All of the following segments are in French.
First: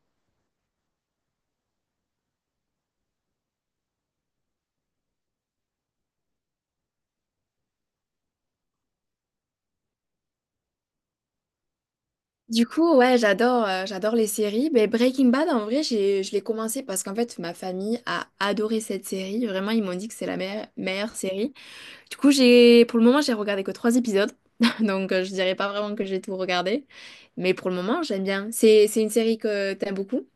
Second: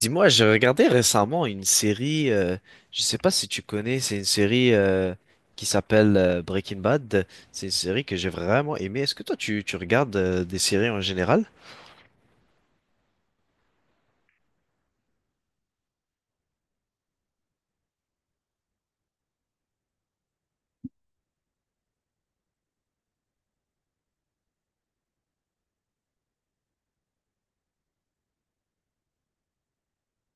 Dis-moi, j'ai regardé récemment une série, je sais pas si tu connais, c'est une série qui s'appelle Breaking Bad. C'est une série que j'ai vraiment aimée. Est-ce que toi, tu regardes des séries en général? Du coup, ouais, j'adore, j'adore les séries. Mais Breaking Bad, en vrai, je l'ai commencé parce qu'en fait, ma famille a adoré cette série. Vraiment, ils m'ont dit que c'est la meilleure série. Du coup, pour le moment, j'ai regardé que trois épisodes. Donc, je dirais pas vraiment que j'ai tout regardé. Mais pour le moment, j'aime bien. C'est une série que t'aimes beaucoup.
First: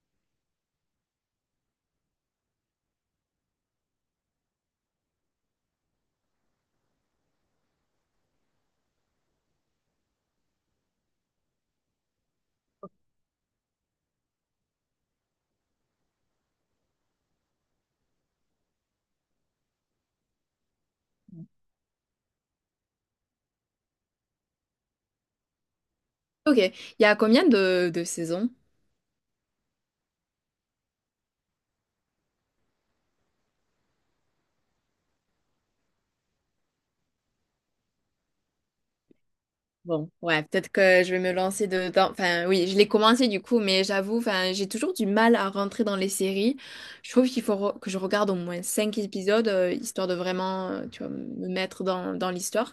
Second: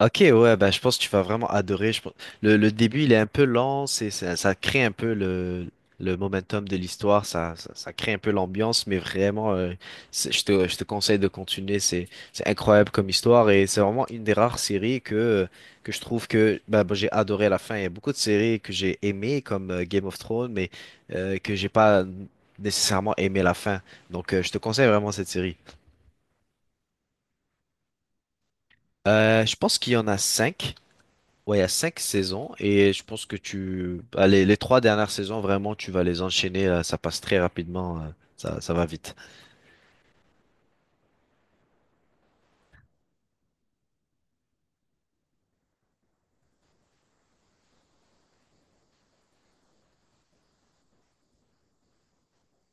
Ok, ouais, bah, je pense que tu vas vraiment adorer. Je pense... le début, il est un peu lent, ça crée un peu le momentum de l'histoire, ça crée un peu l'ambiance, mais vraiment, je te conseille de continuer. C'est incroyable comme histoire et c'est vraiment une des rares séries que je trouve que j'ai adoré la fin. Il y a beaucoup de séries que j'ai aimées, comme Game of Thrones, mais que j'ai pas nécessairement aimé la fin. Donc, je te conseille vraiment cette série. Ok. Il y a combien de saisons? Je pense qu'il y en a cinq. Ouais, il y a cinq saisons et je pense que les trois dernières saisons, vraiment, tu vas les enchaîner, là, ça passe très rapidement, ça va vite. Bon, ouais, peut-être que je vais me lancer dedans. Enfin, oui, je l'ai commencé du coup, mais j'avoue, enfin, j'ai toujours du mal à rentrer dans les séries. Je trouve qu'il faut que je regarde au moins cinq épisodes, histoire de vraiment, tu vois, me mettre dans l'histoire.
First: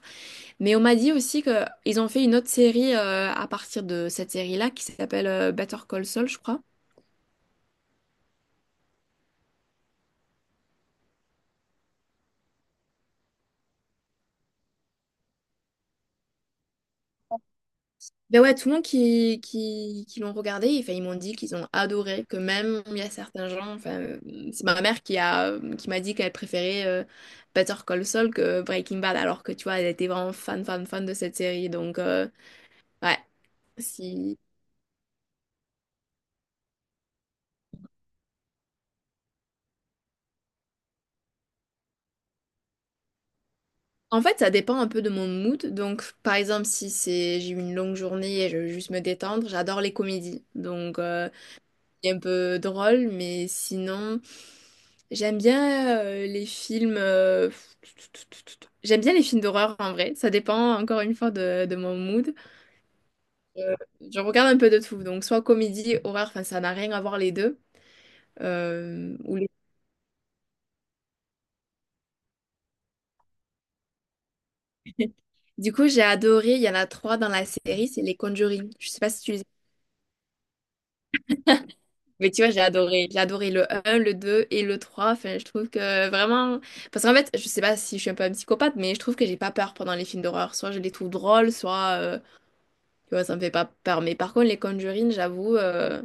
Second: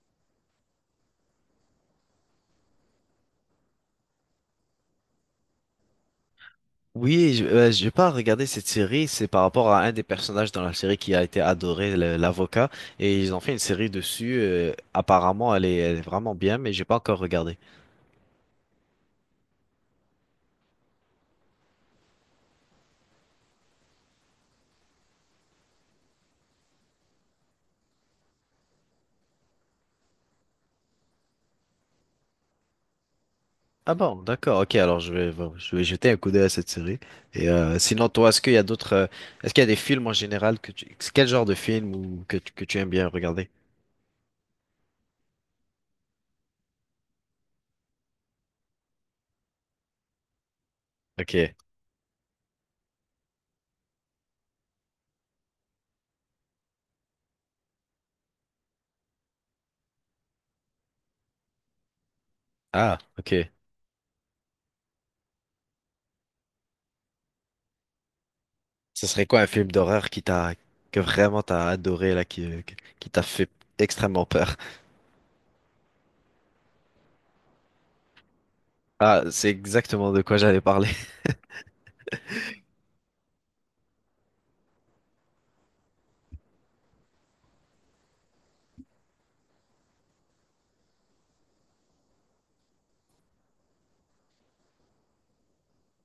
Mais on m'a dit aussi que ils ont fait une autre série à partir de cette série-là qui s'appelle Better Call Saul, je crois. Oui, j'ai pas regardé cette série, c'est par rapport à un des personnages dans la série qui a été adoré, l'avocat, et ils ont fait une série dessus, apparemment, elle est vraiment bien, mais j'ai pas encore regardé. Ben ouais, tout le monde qui l'ont regardé, enfin, ils m'ont dit qu'ils ont adoré, que même il y a certains gens, enfin, c'est ma mère qui m'a dit qu'elle préférait Better Call Saul que Breaking Bad, alors que tu vois, elle était vraiment fan, fan, fan de cette série. Donc, ouais, Ah bon, si... d'accord, ok, alors bon, je vais jeter un coup d'œil à cette série. Et sinon, toi, est-ce qu'il y a d'autres, est-ce qu'il y a des films en général quel genre de film que tu aimes bien regarder? En fait, ça dépend un peu de mon mood. Donc, par exemple, si c'est j'ai eu une longue journée et je veux juste me détendre, j'adore les comédies. Donc, Ok. est un peu drôle, mais sinon, j'aime bien les films. J'aime bien les films d'horreur en vrai. Ça dépend encore une fois de mon mood. Ah, ok. Euh, je regarde un peu de tout. Donc, soit comédie, horreur, enfin, ça n'a rien à voir les deux. Ce Euh, serait ou quoi un les- film d'horreur qui t'a que vraiment t'as adoré là, qui t'a fait extrêmement peur? Du coup, j'ai adoré. Il y en a trois dans la série, c'est les Conjuring. Je sais pas si Ah, tu les... c'est exactement de quoi j'allais parler. Mais tu vois, j'ai adoré. J'ai adoré le un, le 2 et le trois. Enfin, je trouve que vraiment... Parce qu'en fait, je sais pas si je suis un peu un psychopathe, mais je trouve que j'ai pas peur pendant les films d'horreur. Soit je les trouve drôles, soit... tu vois, ça me fait pas peur. Mais par contre, les Conjuring, j'avoue,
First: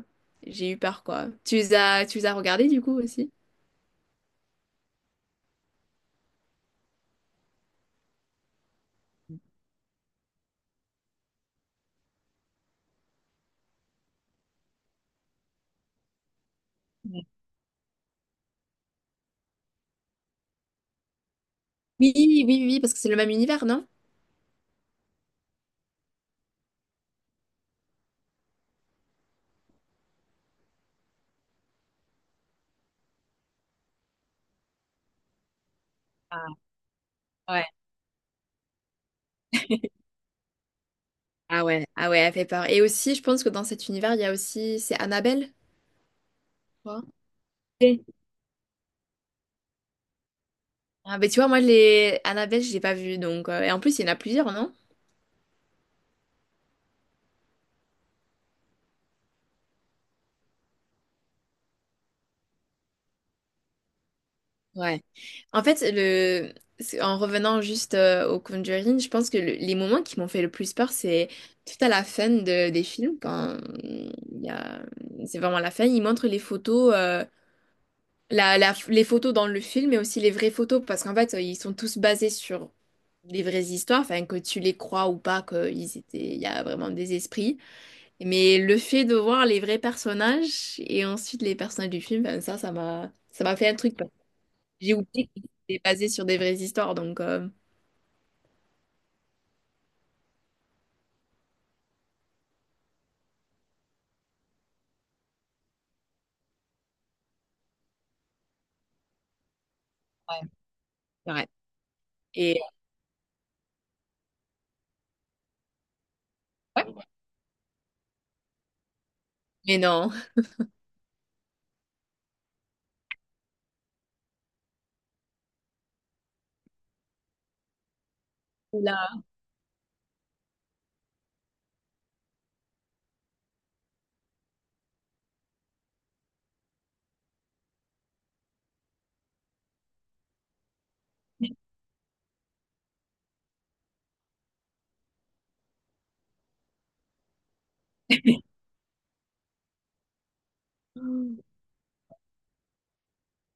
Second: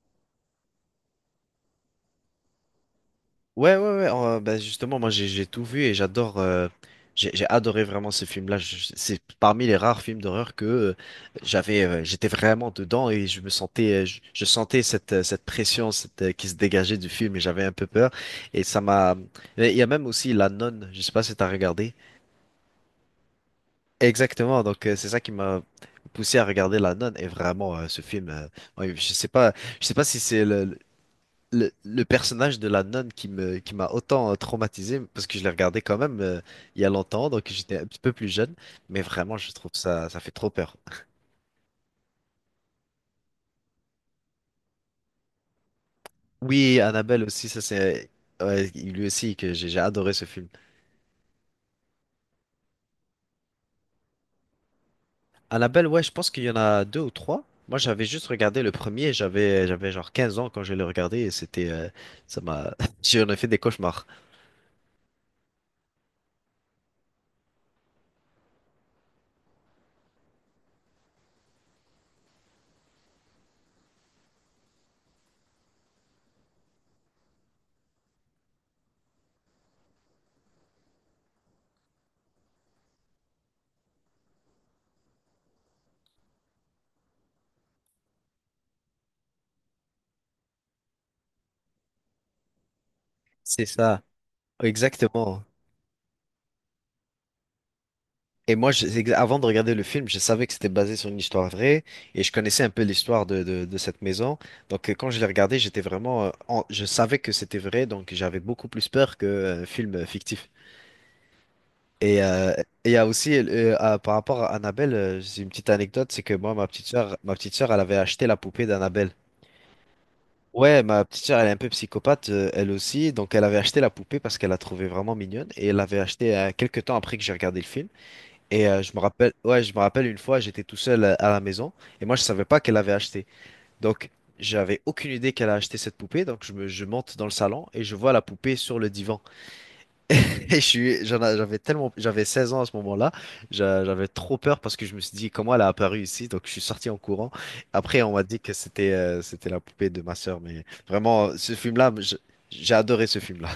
j'ai eu peur, quoi. Tu les as regardés, du coup, aussi? Ouais. Ben justement, moi j'ai tout vu et j'adore. J'ai adoré vraiment ce film-là. C'est parmi les rares films d'horreur que j'avais. J'étais vraiment dedans et je me sentais. Je sentais cette cette pression qui se dégageait du film et j'avais un peu peur. Et ça m'a. Il y a même aussi La Nonne. Je sais pas si t'as regardé. Oui, oui, oui, oui, parce que c'est le même univers, non? Exactement, donc c'est ça qui m'a poussé à regarder La Nonne et vraiment ce film, ouais, je sais pas si c'est le personnage de La Nonne qui m'a autant traumatisé parce que je l'ai regardé quand même il y a longtemps, donc Ouais. j'étais un petit peu plus jeune, mais vraiment je trouve ça fait trop peur. Ouais. Ah ouais, elle fait peur. Et aussi, je pense que dans cet univers, il y a aussi... C'est Annabelle, je Oui, crois. Annabelle aussi, ça Oui. c'est ouais, lui aussi que j'ai adoré ce film. Ah, ben tu vois, moi, les... Annabelle, je l'ai pas vue, donc... Et en plus, il y en a plusieurs, non? Annabelle, ouais, je pense qu'il y en a deux ou trois. Moi, j'avais juste regardé le premier, j'avais genre 15 ans quand je l'ai regardé et c'était ça m'a j'en ai fait des cauchemars. En fait, en revenant juste au Conjuring, je pense que les moments qui m'ont fait le plus peur, c'est tout à la fin des films, quand il y a... c'est vraiment la fin, ils montrent les photos, les photos dans le film, mais aussi les vraies photos, parce qu'en fait, ils sont tous basés sur des vraies histoires, enfin, que tu les crois ou pas, il y a vraiment des esprits. Mais le fait de voir les vrais personnages et ensuite les personnages du film, ben, ça m'a C'est fait un truc. ça, J'ai oublié exactement. qu'il était basé sur des vraies histoires, donc... Et moi, avant de regarder le film, je savais que c'était basé sur une histoire vraie et je connaissais un peu l'histoire de cette maison. Donc, quand je l'ai regardé, j'étais vraiment, je savais que c'était vrai, donc j'avais beaucoup plus peur qu'un film fictif. C'est vrai. Et euh, Et... et il y a aussi, par rapport à Annabelle, c'est une petite anecdote, c'est que moi, ma petite sœur, elle avait acheté la poupée d'Annabelle. Mais non. Ouais, ma petite sœur, elle est un peu psychopathe, elle aussi. Donc, elle avait acheté la poupée parce qu'elle la trouvait vraiment mignonne et elle l'avait achetée quelques temps après que j'ai regardé le film. Et Là. Je me rappelle une fois, j'étais tout seul à la maison et moi je savais pas qu'elle avait acheté. Donc j'avais aucune idée qu'elle a acheté cette poupée. Donc je monte dans le salon et je vois la poupée sur le divan. Et j'avais tellement, j'avais 16 ans à ce moment-là. J'avais trop peur parce que je me suis dit comment elle a apparu ici. Donc je suis sorti en courant. Après on m'a dit que c'était la poupée de ma sœur. Mais vraiment, j'ai adoré ce film-là.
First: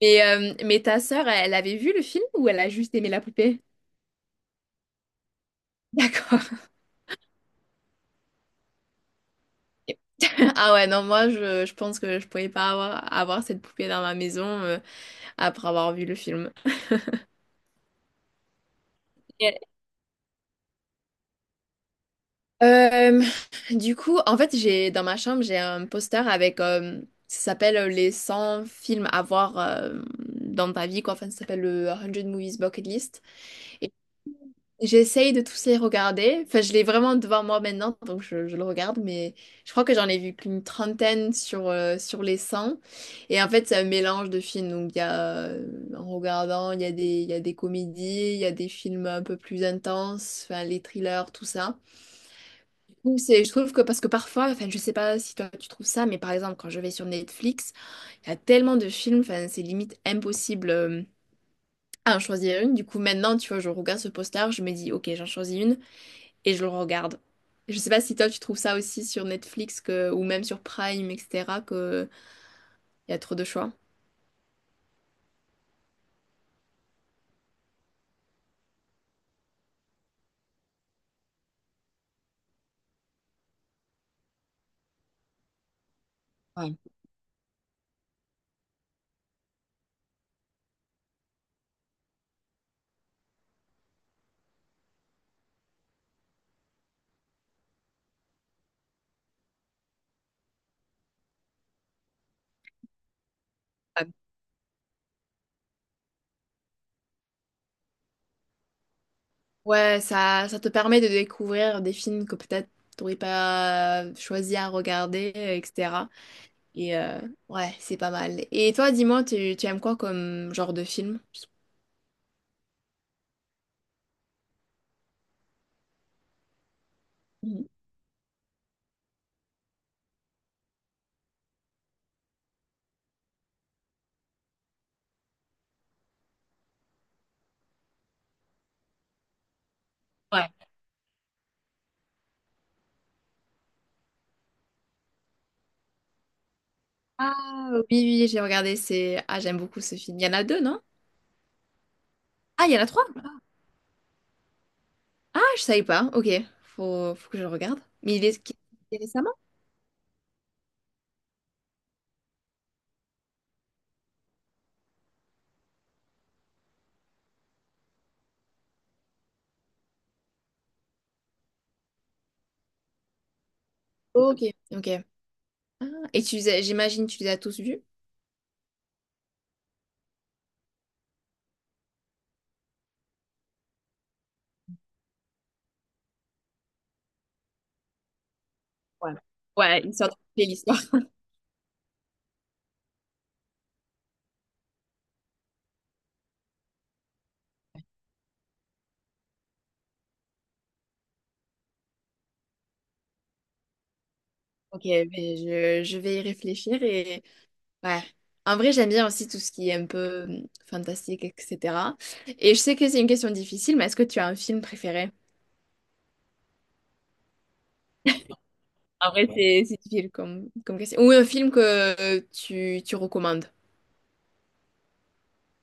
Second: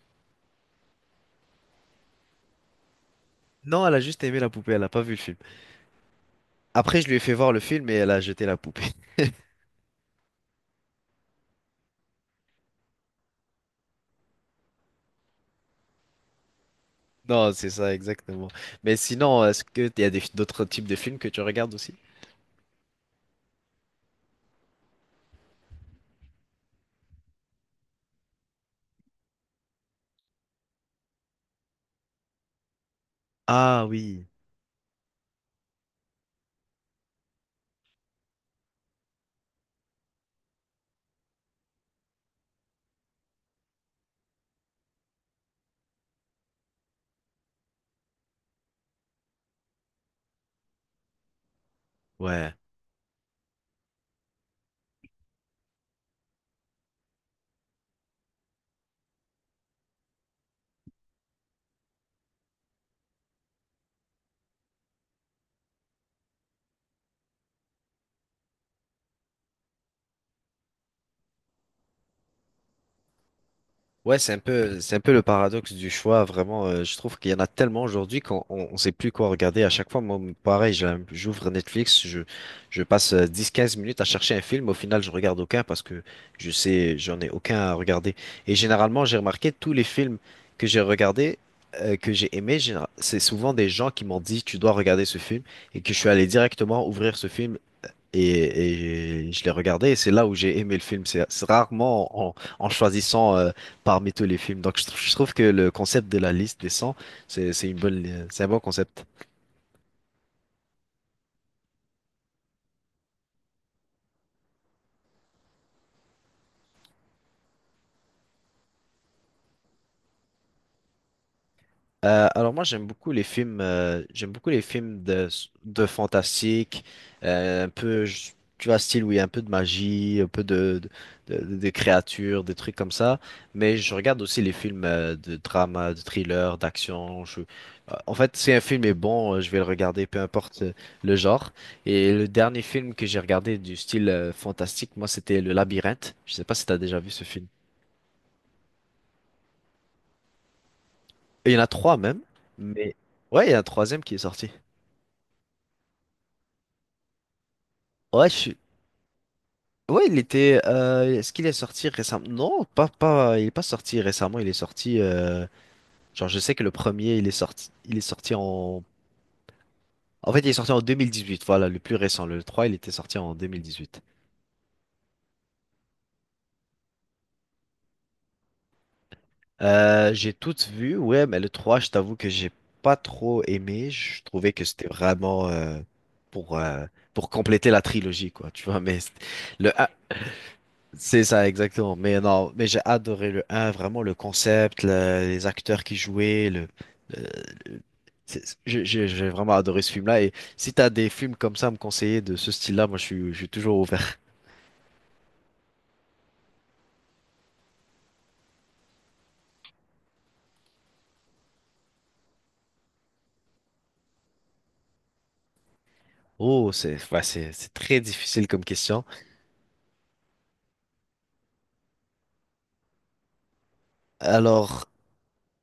Mais ta sœur, elle avait vu le film ou elle a juste aimé la poupée? Non, elle a juste aimé la poupée. Elle a pas vu le film. D'accord. Après je lui ai fait voir le film et elle a jeté la poupée. Ah ouais, non, moi, je pense que je pouvais pas avoir cette poupée dans ma maison après avoir vu le film. Non, c'est ça, exactement. Mais sinon, Et- est-ce que il y a des- d'autres types de films que tu regardes aussi? Euh, du coup, en fait, j'ai dans ma chambre, j'ai un poster avec... ça s'appelle les 100 films à voir dans ta vie, quoi. Enfin, ça s'appelle le 100 Movies Bucket List. Ah oui, J'essaye de tous les regarder. Enfin, je l'ai vraiment devant moi maintenant, donc je le regarde, mais je crois que j'en ai vu qu'une trentaine sur les cent. Et en fait, c'est un mélange de films. Donc, en regardant, il y a des comédies, il y a des films un peu plus intenses, enfin, les thrillers, tout ça. ouais. Donc, je trouve que parce que parfois, enfin, je sais pas si toi tu trouves ça, mais par exemple, quand je vais sur Netflix, il y a tellement de films, enfin, c'est limite impossible à en choisir une. Du coup, maintenant, tu vois, je regarde ce poster, je me dis, ok, j'en choisis une et je le regarde. Je sais pas si toi tu trouves ça aussi sur Netflix que, ou même sur Prime, etc., que il y a trop de choix. Ouais, c'est un peu le paradoxe du choix, vraiment. Je trouve qu'il y en a tellement aujourd'hui qu'on sait plus quoi regarder. À chaque fois, moi, pareil, j'ouvre Netflix, je passe dix, quinze minutes à chercher un film. Au final, je regarde aucun parce que Ouais. J'en ai aucun à regarder. Et généralement, j'ai remarqué tous les films que j'ai regardés, que j'ai aimés, c'est souvent des gens qui m'ont dit, tu dois regarder ce film, et que je suis allé directement ouvrir ce film et je l'ai regardé, et c'est là où j'ai aimé le film. C'est rarement en choisissant Ah, parmi tous les films. Donc je trouve que le concept de la liste des 100, c'est une c'est un bon concept. ouais, ça te permet de découvrir des films que peut-être t'aurais pas choisi à regarder, etc. Et ouais, c'est pas mal. Et toi, dis-moi, tu aimes quoi comme genre de film? Alors moi j'aime beaucoup les films j'aime beaucoup les films de fantastique euh, Mhm. un peu je- tu vois style où il y a un peu de magie un peu de de créatures des trucs comme ça mais je regarde aussi les films de drama de thriller d'action en fait si un film est bon je vais le regarder peu importe Ouais. Le genre et le dernier film que j'ai regardé du style fantastique moi c'était Le Labyrinthe je sais pas si t'as déjà vu ce Ah film oui, oui, j'ai regardé, c'est... Ah, j'aime beaucoup ce film. Il y en a deux, non? il y en a trois même Ah, il y en a mais trois? ouais il y a un troisième qui est sorti Ah, je savais pas. Ok, faut que je le regarde. Mais il Ouais, est, je, il est récemment? Ouais, il était. Est-ce qu'il est sorti récemment? Non, pas, pas. Il est pas sorti récemment. Il est sorti. Genre, je sais que le premier, il est sorti. Il est sorti en. En fait, il est sorti en 2018. Voilà, le plus récent. Le 3 il était sorti en 2018. Ok, ok. Ah, et j'imagine que tu les as tous vus. J'ai toutes vues. Ouais, mais le 3 je t'avoue que j'ai pas trop aimé. Je trouvais que c'était vraiment pour euh, pour compléter la trilogie, quoi. Tu vois, mais c't- Ouais. le Ouais, une sorte de l'histoire. C'est ça, exactement. Mais non, mais j'ai adoré le un vraiment le concept, les acteurs qui jouaient, le- le- j'ai vraiment adoré ce film-là. Et si t'as des films comme ça à me conseiller de ce style-là, je suis toujours ouvert. Ok, mais je vais y réfléchir et ouais. En vrai, j'aime bien aussi tout ce qui est un peu fantastique, etc. Et je sais que c'est une question difficile, mais est-ce que tu as un film préféré? Oh, c'est très difficile comme question. En vrai, c'est difficile comme question. Ou un film que tu recommandes. Alors,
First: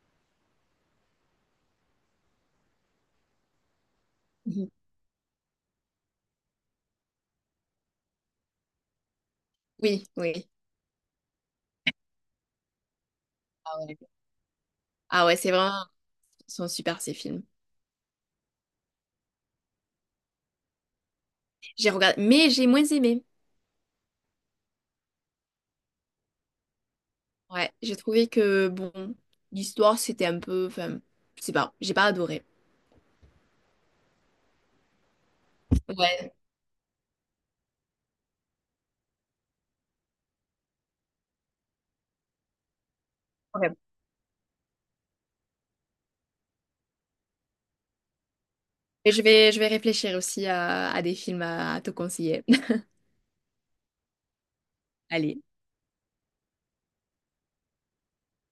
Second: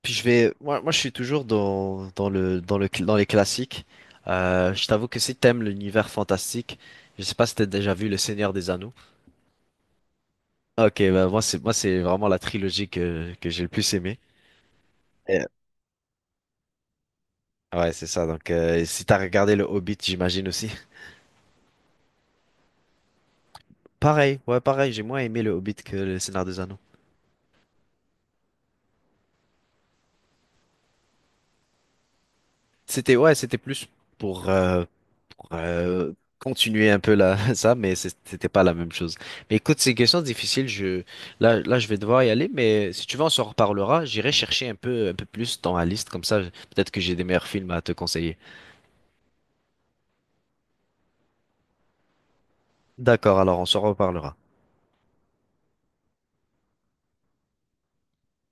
puis je vais, moi, moi je suis toujours dans les classiques. Mhm. Je t'avoue que si t'aimes l'univers fantastique, je sais pas si t'as déjà vu Le Seigneur des Anneaux. Oui, oui. Ok, bah moi c'est vraiment la trilogie que j'ai le Ah plus ouais. aimé. Ah ouais, c'est vraiment, ils sont super ces films. Ouais, c'est ça. Donc, si t'as regardé le Hobbit, j'imagine aussi. J'ai regardé, mais j'ai moins aimé. Pareil, ouais, pareil. J'ai moins aimé le Hobbit que le Seigneur des Anneaux. Ouais, j'ai trouvé que, bon, l'histoire, c'était un peu... Enfin, je sais pas, j'ai pas adoré. C'était plus pour, euh, pour, euh, Ouais. continuer un peu là, ça, mais c'était pas la même chose. Mais écoute, c'est une question difficile. Je vais devoir y aller, mais si tu veux, on s'en Ouais. reparlera. J'irai chercher un peu plus dans la liste, comme ça, peut-être que j'ai des meilleurs films à te conseiller. Et je vais réfléchir aussi à des films à te conseiller. D'accord, alors on s'en reparlera. Allez.